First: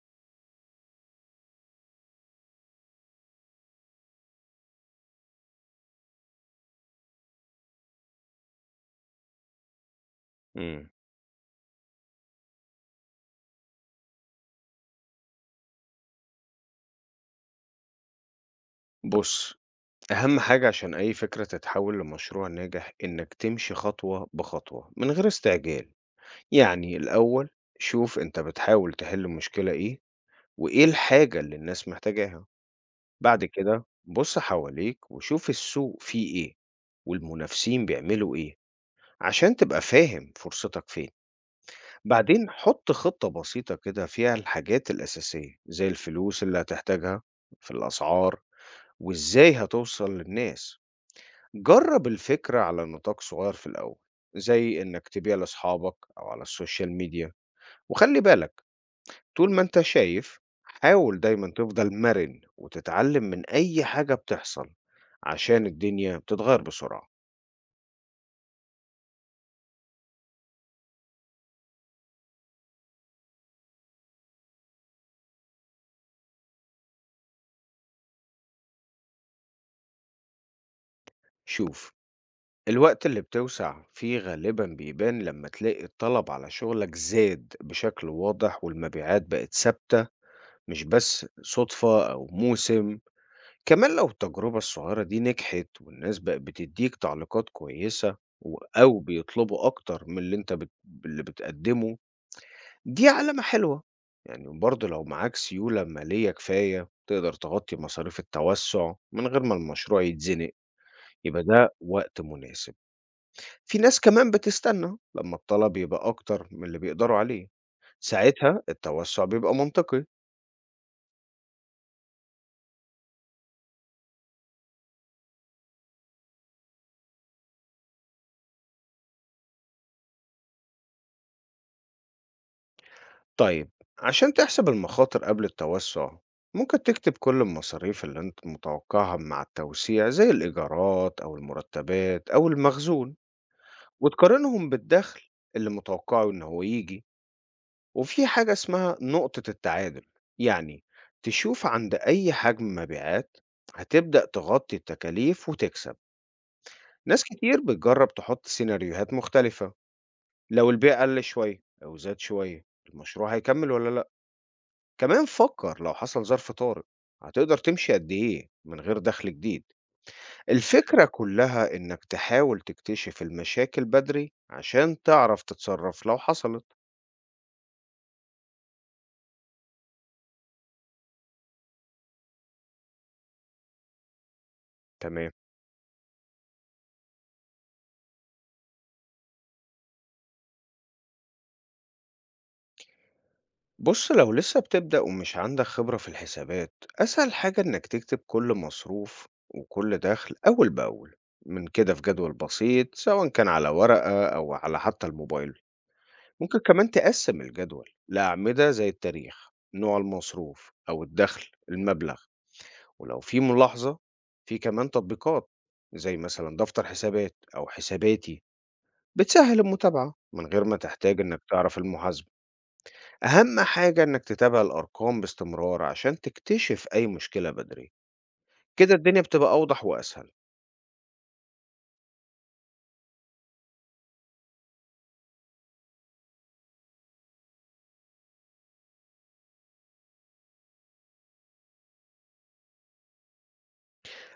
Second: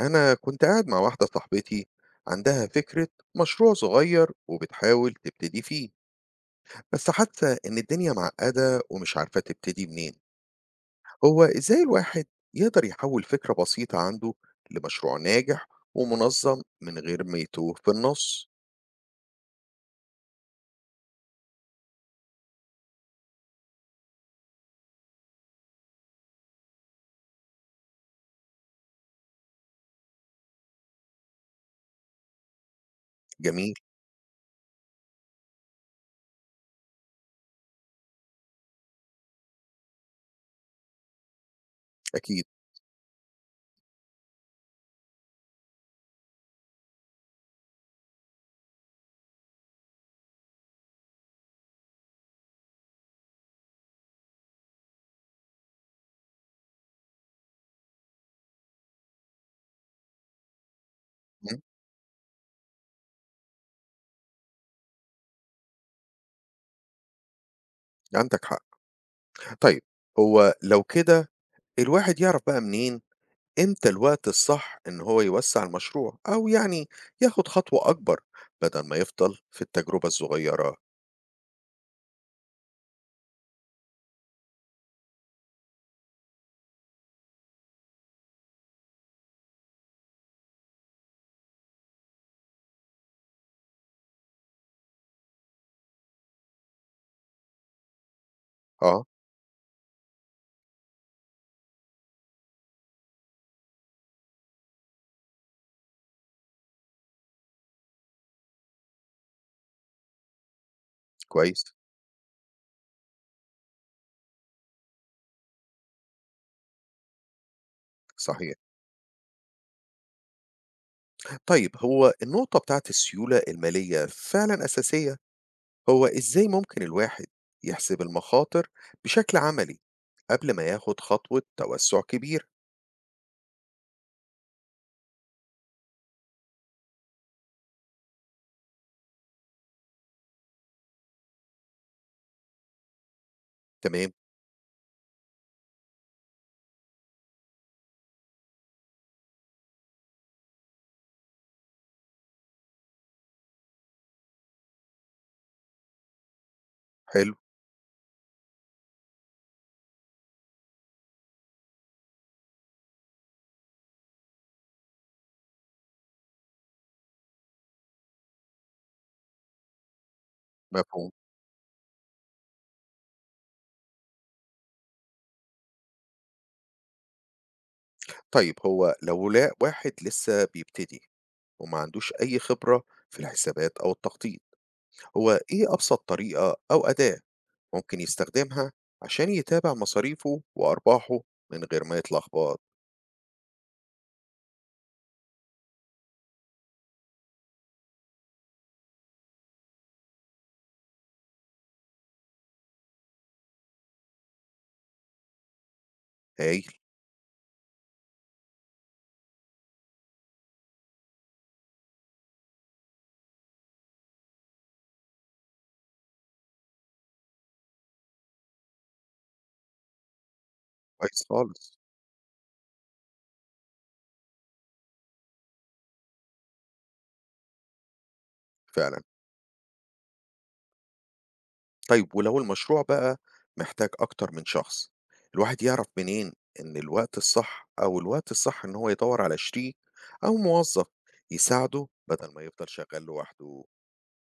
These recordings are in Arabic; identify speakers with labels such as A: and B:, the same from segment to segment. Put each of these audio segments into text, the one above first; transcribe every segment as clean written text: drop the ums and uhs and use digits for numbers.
A: أنا كنت قاعد مع واحدة صاحبتي عندها فكرة مشروع صغير وبتحاول تبتدي فيه، بس حاسة إن الدنيا معقدة ومش عارفة تبتدي منين.
B: إمم.
A: هو إزاي الواحد يقدر يحول فكرة بسيطة عنده لمشروع ناجح ومنظم من غير ما يتوه في النص؟
B: بُص، أهم حاجة عشان أي فكرة تتحوّل لمشروع ناجح إنّك تمشي خطوة بخطوة من غير استعجال. يعني الأول شوف أنت بتحاول تحِل مشكلة إيه، وإيه الحاجة اللي الناس محتاجاها. بعد
A: جميل.
B: كده بُص حواليك وشوف السوق فيه إيه والمنافسين بيعملوا إيه عشان تبقى فاهم فرصتك فين.
A: أكيد.
B: بعدين حُط خطة بسيطة كده فيها الحاجات الأساسية زي الفلوس اللي هتحتاجها في الأسعار، وإزاي هتوصل للناس. جرب الفكرة على نطاق صغير في الأول، زي إنك تبيع لأصحابك أو على السوشيال ميديا، وخلي بالك طول ما أنت شايف حاول دايما
A: مم،
B: تفضل مرن وتتعلم من أي حاجة بتحصل، عشان الدنيا بتتغير بسرعة.
A: عندك حق. طيب، هو لو كده الواحد يعرف بقى منين إمتى الوقت الصح إن هو يوسّع المشروع أو يعني ياخد خطوة أكبر بدل ما يفضل في التجربة الصغيّرة؟
B: شوف، الوقت اللي بتوسع فيه غالبا بيبان لما تلاقي الطلب على شغلك زاد بشكل واضح والمبيعات بقت ثابتة، مش بس صدفة أو موسم. كمان لو التجربة الصغيرة دي نجحت والناس بقت بتديك تعليقات كويسة أو
A: آه،
B: بيطلبوا أكتر من اللي اللي بتقدمه، دي علامة حلوة. يعني برضه لو معاك سيولة مالية كفاية تقدر تغطي مصاريف التوسع من غير ما المشروع يتزنق، يبقى
A: كويس،
B: ده وقت مناسب. في ناس كمان بتستنى لما الطلب يبقى أكتر من اللي بيقدروا عليه،
A: صحيح.
B: ساعتها التوسع بيبقى منطقي.
A: طيب، هو النقطة بتاعة السيولة المالية فعلًا أساسية، هو إزاي ممكن الواحد يحسب المخاطر بشكل عملي قبل ما ياخد خطوة توسُّع كبيرة؟
B: طيب، عشان تحسب المخاطر قبل التوسع ممكن تكتب كل المصاريف اللي انت متوقعها مع التوسيع زي الإيجارات أو المرتبات أو المخزون،
A: تمام،
B: وتقارنهم بالدخل اللي متوقعه إن هو يجي. وفي حاجة اسمها نقطة التعادل، يعني تشوف عند أي حجم مبيعات هتبدأ تغطي التكاليف وتكسب. ناس
A: حلو،
B: كتير بتجرب تحط سيناريوهات مختلفة، لو البيع قل شوية أو زاد شوية المشروع هيكمل ولا لأ. كمان فكر لو حصل ظرف طارئ هتقدر تمشي قد إيه من غير دخل جديد. الفكرة
A: مفهوم.
B: كلها إنك تحاول تكتشف المشاكل بدري عشان تعرف تتصرف لو حصلت.
A: طيب، هو لو لا واحد لسه بيبتدي وما عندوش أي خبرة في الحسابات أو التخطيط،
B: تمام.
A: هو إيه أبسط طريقة أو أداة ممكن يستخدمها عشان يتابع مصاريفه وأرباحه من غير ما يتلخبط؟
B: بص، لو لسه بتبدأ ومش عندك خبرة في الحسابات، أسهل حاجة إنك تكتب كل مصروف وكل دخل أول بأول من كده في جدول بسيط سواء كان على ورقة أو على حتى الموبايل. ممكن
A: هايل.
B: كمان تقسم الجدول لأعمدة زي التاريخ، نوع المصروف أو الدخل، المبلغ، ولو في ملاحظة. في كمان تطبيقات زي مثلا دفتر حسابات أو حساباتي بتسهل المتابعة من غير ما تحتاج
A: كويس
B: إنك
A: خالص.
B: تعرف المحاسبة. أهم حاجة إنك تتابع الأرقام باستمرار عشان تكتشف أي مشكلة بدري، كده
A: فعلا.
B: الدنيا بتبقى أوضح وأسهل.
A: طيب ولو المشروع بقى محتاج أكتر من شخص، الواحد يعرف منين إن الوقت الصح أو الوقت الصح إن هو يدور على شريك أو موظف يساعده بدل ما يفضل شغال لوحده؟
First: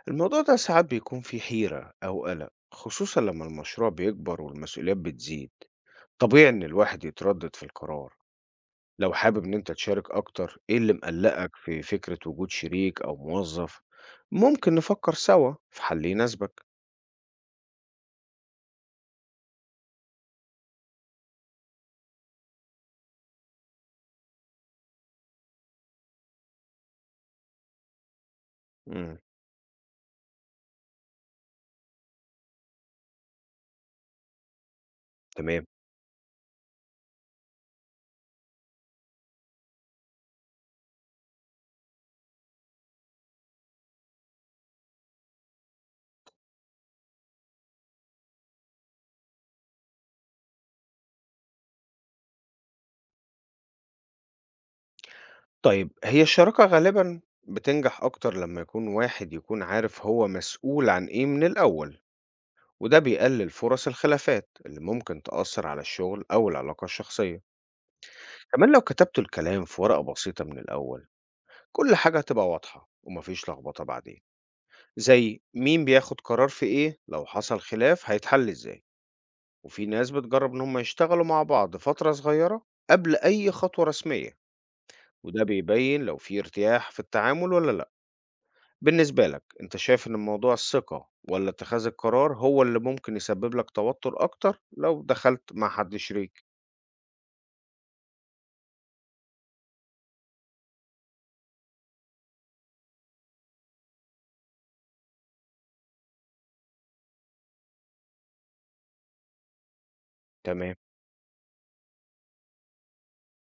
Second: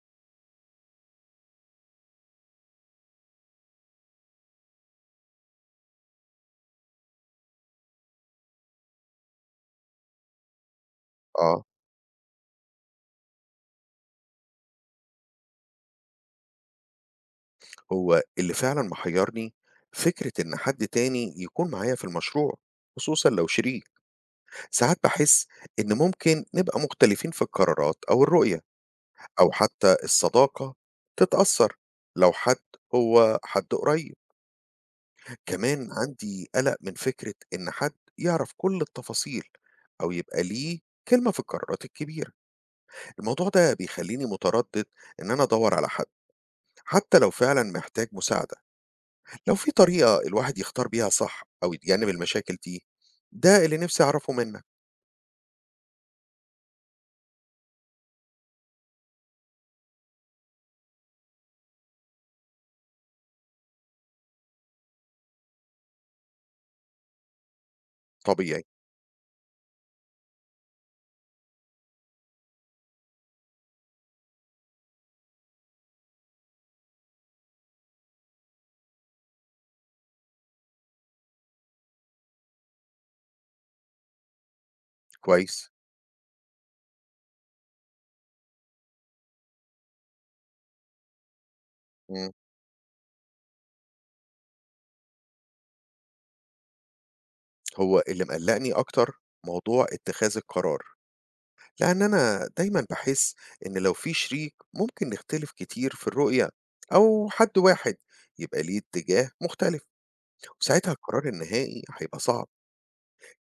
B: الموضوع ده ساعات بيكون فيه حيرة أو قلق، خصوصا لما المشروع بيكبر والمسؤوليات بتزيد. طبيعي إن الواحد يتردد في القرار. لو حابب إن أنت تشارك أكتر، إيه اللي مقلقك
A: آه،
B: في فكرة وجود شريك أو موظف؟ ممكن نفكر سوا في حل يناسبك.
A: هو اللي فعلا محيرني فكرة إن حد تاني يكون معايا في المشروع، خصوصا لو شريك. ساعات باحس إن ممكن نبقى مختلفين في القرارات أو الرؤية،
B: مم.
A: أو حتى الصداقة تتأثّر لو حد هو حد قريب.
B: تمام.
A: كمان عندي قلق من فكرة إن حد يعرف كل التفاصيل أو يبقى ليه كلمة في القرارات الكبيرة. الموضوع ده بيخلّيني متردد إن أنا أدوّر على حد، حتى لو فعلًا محتاج مساعدة. لو في طريقة الواحد يختار بيها صح أو يتجنّب المشاكل دي، ده اللي نِفْسي أعرفه منّك.
B: طيب، هي الشراكة غالبا بتنجح أكتر لما يكون واحد يكون عارف هو مسؤول عن إيه من الأول، وده بيقلل فرص الخلافات اللي ممكن تأثر على الشغل أو العلاقة الشخصية.
A: طبيعي،
B: كمان لو كتبت الكلام في ورقة بسيطة من الأول، كل حاجة هتبقى واضحة ومفيش لخبطة بعدين، زي مين بياخد قرار في ايه، لو حصل خلاف هيتحل ازاي. وفي ناس بتجرب إن هم يشتغلوا مع بعض فترة صغيرة قبل أي خطوة رسمية، وده
A: كويس.
B: بيبين لو في ارتياح في التعامل ولا لأ. بالنسبة لك، أنت شايف إن موضوع الثقة ولا اتخاذ
A: إمم،
B: القرار هو اللي ممكن يسبب لك توتر أكتر لو دخلت مع حد شريك؟
A: هو اللي مقلقني أكتر موضوع اتخاذ القرار، لأن أنا دايمًا باحس إن لو في شريك ممكن نختلف كتير في الرؤية، أو حد واحد يبقى ليه اتجاه مختلف،
B: تمام.
A: وساعتها القرار النهائي هيبقى صعب.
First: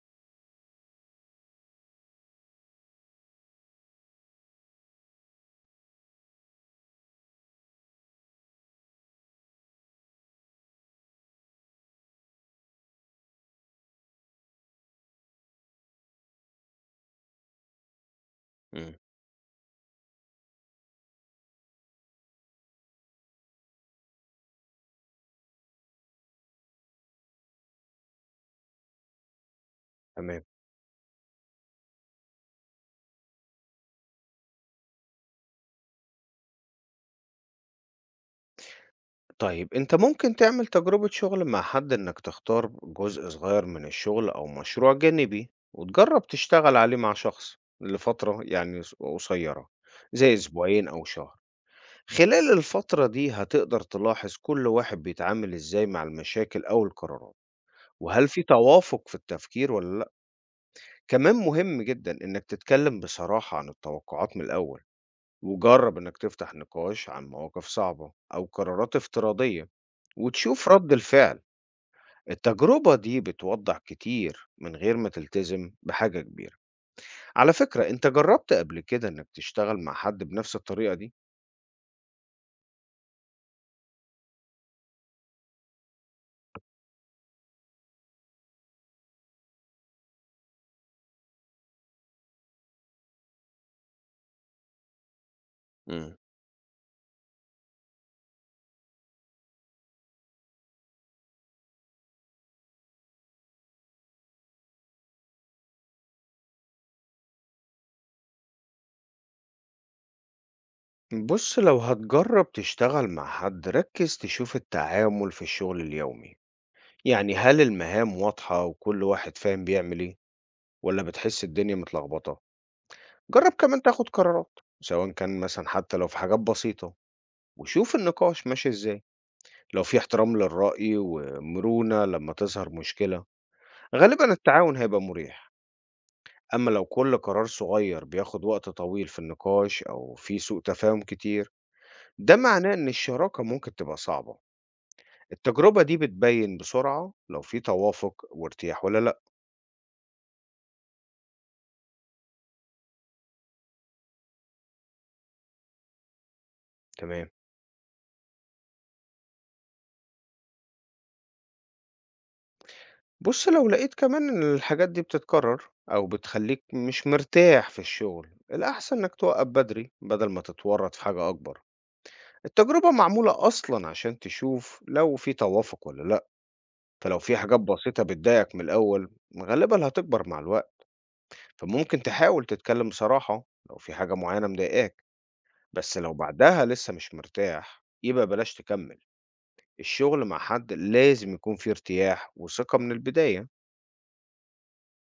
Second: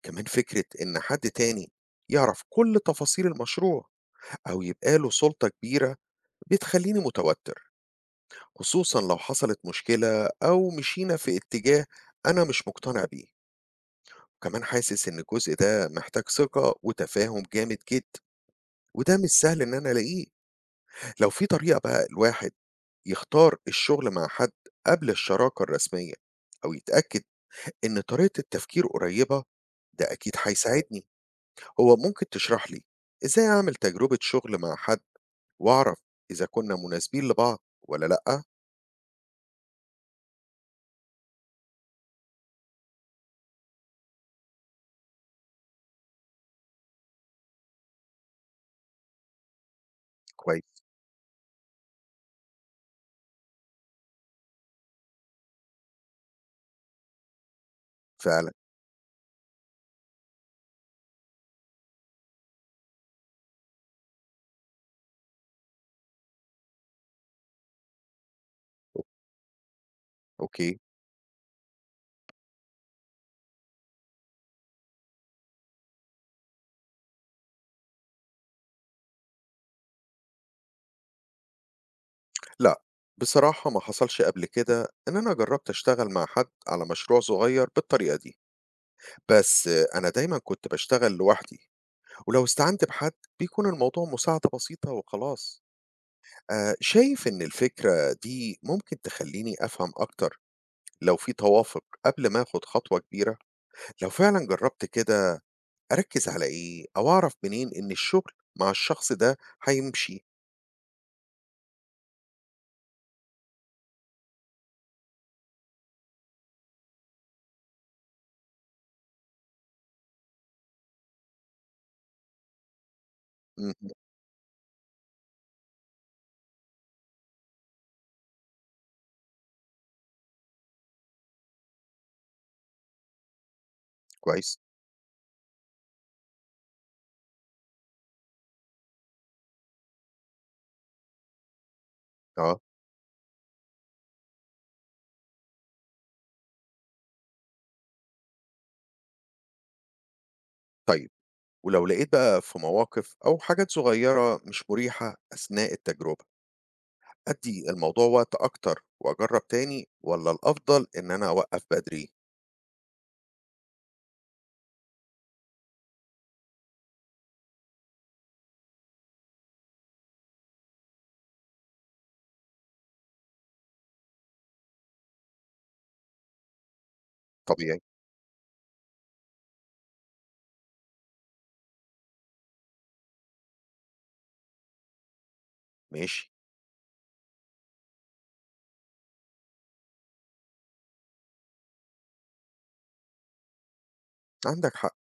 A: كمان فكرة إن حد تاني يعرف كل تفاصيل المشروع أو يبقى له سلطة كبيرة بتخليني متوتر، خصوصًا لو حصلت مشكلة أو مشينا في اتجاه أنا مش مقتنع بيه، وكمان حاسس إن الجزء ده محتاج ثقة وتفاهم جامد جدًا.
B: مم.
A: وده مش سهل إن أنا ألاقيه. لو في طريقة بقى الواحد يختار الشغل مع حد قبل الشراكة الرسمية، أو يتأكد إن طريقة التفكير قريبة، ده أكيد
B: تمام.
A: هيساعدني. هو ممكن تشرح لي إزاي أعمل تجربة شغل مع حد وأعرف إذا كنا مناسبين لبعض ولا لأ؟
B: طيب، أنت ممكن تعمل تجربة شغل مع حد إنك تختار جزء صغير من الشغل أو مشروع جانبي وتجرب تشتغل عليه مع شخص لفترة يعني قصيرة، زي
A: كويس،
B: أسبوعين أو شهر. خلال الفترة دي هتقدر تلاحظ كل واحد بيتعامل إزاي مع المشاكل أو القرارات، وهل في
A: فعلًا،
B: توافق في التفكير ولا لأ. كمان مهم جدا إنك تتكلم بصراحة عن التوقعات من الأول، وجرب إنك تفتح نقاش عن مواقف صعبة أو قرارات افتراضية وتشوف
A: أوكي،
B: رد الفعل. التجربة دي بتوضح كتير من غير ما تلتزم بحاجة كبيرة. على فكرة، أنت جربت قبل كده إنك تشتغل مع حد بنفس الطريقة دي؟
A: لأ. بصراحة ما حصلش قبل كده إن أنا جربت أشتغل مع حد على مشروع صغير بالطريقة دي، بس أنا دايمًا كنت باشتغل لوحدي، ولو استعنت بحد بيكون الموضوع مساعدة بسيطة وخلاص.
B: مم.
A: آه، شايف إن الفكرة دي ممكن تخليني أفهم أكتر لو في توافق قبل ما أخد خطوة كبيرة. لو فعلا جربت كده أركز على إيه أو أعرف منين إن الشغل مع الشخص ده هيمشي؟
B: بص، لو هتجرب تشتغل مع حد ركز تشوف التعامل في الشغل اليومي، يعني هل المهام واضحة وكل واحد فاهم بيعمل ايه، ولا بتحس الدنيا متلخبطة. جرب
A: مم،
B: كمان تاخد قرارات سواء كان مثلا حتى لو في حاجات بسيطة، وشوف النقاش ماشي ازاي. لو في احترام للرأي ومرونة لما تظهر مشكلة، غالبا
A: كويس،
B: التعاون هيبقى مريح. أما لو كل قرار صغير بياخد وقت طويل في النقاش أو في سوء تفاهم كتير، ده
A: أه.
B: معناه إن الشراكة ممكن تبقى صعبة. التجربة دي بتبين بسرعة لو في توافق وارتياح ولا لأ.
A: طيب ولو لقيت بقى في مواقف أو حاجات صغيرة مش مريحة أثناء التجربة،
B: تمام.
A: أدي الموضوع وقت أكتر وأجرب تاني ولا الأفضل إن أنا أوقف بدري؟
B: بص، لو لقيت كمان إن الحاجات دي بتتكرر أو بتخليك مش مرتاح في الشغل، الأحسن إنك توقف بدري بدل ما تتورط في حاجة أكبر. التجربة معمولة أصلا عشان تشوف لو في توافق ولا لأ، فلو في حاجات
A: طبيعي،
B: بسيطة بتضايقك من الأول غالبا هتكبر مع الوقت. فممكن تحاول تتكلم بصراحة لو في حاجة معينة مضايقاك، بس لو
A: ماشي،
B: بعدها لسه مش مرتاح يبقى بلاش تكمل. الشغل مع حد لازم يكون فيه ارتياح وثقة من البداية.
A: عندك حق.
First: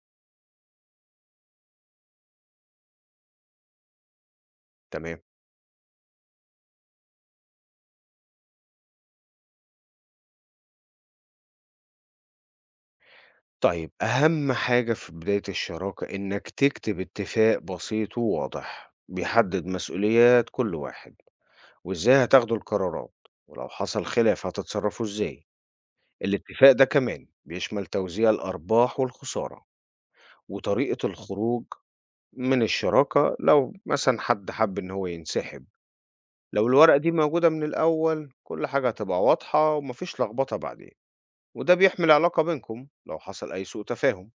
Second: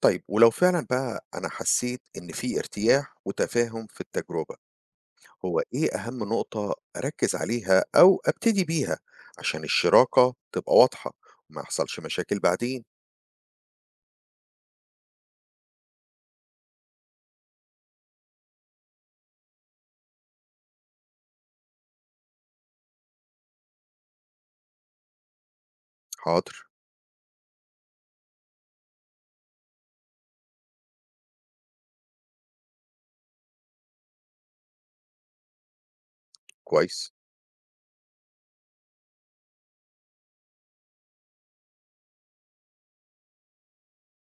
A: طيب ولو فعلًا بقى أنا حسّيت إن في ارتياح وتفاهم في التجربة،
B: تمام.
A: هو إيه أهم نقطة أركّز عليها أو أبتدي بيها عشان الشراكة تبقى واضحة وما يحصلش مشاكل بعدين؟
B: طيب، أهم حاجة في بداية الشراكة إنك تكتب اتفاق بسيط وواضح بيحدد مسؤوليات كل واحد، وإزاي هتاخدوا القرارات، ولو حصل خلاف هتتصرفوا إزاي.
A: حاضر،
B: الاتفاق ده كمان بيشمل توزيع الأرباح والخسارة، وطريقة الخروج من الشراكة لو مثلا حد حب إن هو ينسحب. لو الورقة
A: كويس.
B: دي موجودة من الأول كل حاجة هتبقى واضحة ومفيش لخبطة بعدين، وده بيحمي العلاقة بينكم لو حصل أي سوء تفاهم.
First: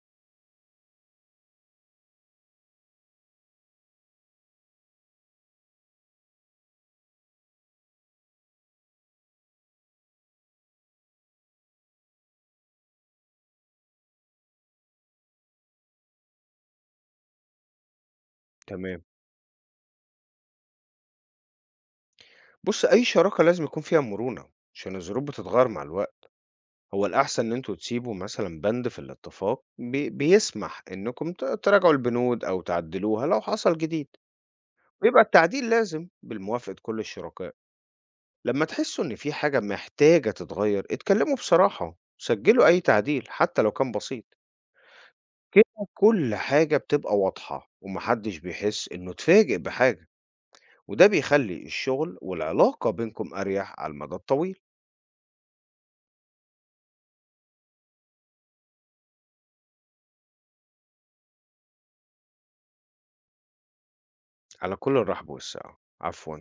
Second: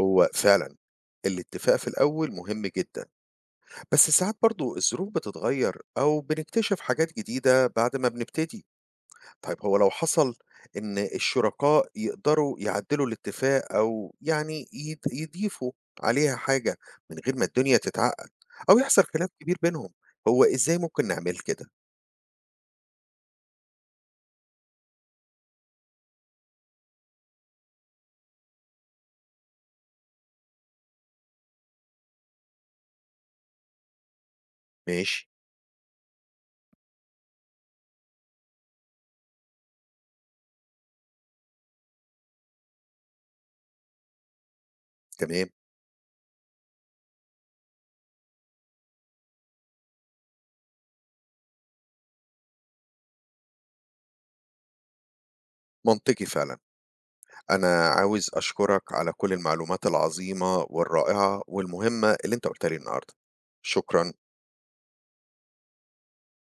A: هو فعلًا الاتفاق في الأول مهم جدًا، بس ساعات برضه الظروف بتتغيّر أو بنكتشف حاجات جديدة بعد ما بنبتدي. طيب هو لو حصل إن الشركاء يقدروا يعدّلوا الاتفاق أو يعني يضيفوا عليها حاجة من غير ما الدنيا تتعقّد أو
B: تمام.
A: يحصل خلاف كبير بينهم، هو إزاي ممكن نعمل كده؟
B: بص، أي شراكة لازم يكون فيها مرونة عشان الظروف بتتغير مع الوقت. هو الأحسن إن أنتوا تسيبوا مثلا بند في الاتفاق بيسمح إنكم تراجعوا البنود أو تعدلوها لو حصل جديد،
A: ماشي،
B: ويبقى التعديل لازم بالموافقة كل الشركاء. لما تحسوا إن في حاجة محتاجة تتغير اتكلموا بصراحة، سجلوا أي تعديل حتى لو كان بسيط.
A: تمام،
B: كده كل حاجة بتبقى واضحة ومحدش بيحس إنه اتفاجئ بحاجة، وده بيخلي الشغل والعلاقة بينكم أريح على المدى الطويل.
A: منطقي فعلًا. أنا عاوز أشكرك على كل المعلومات العظيمة والرائعة والمهمة اللي أنت قُلتها لي النهارده. شكرًا.
B: على كل الرحب والسعة، عفوا.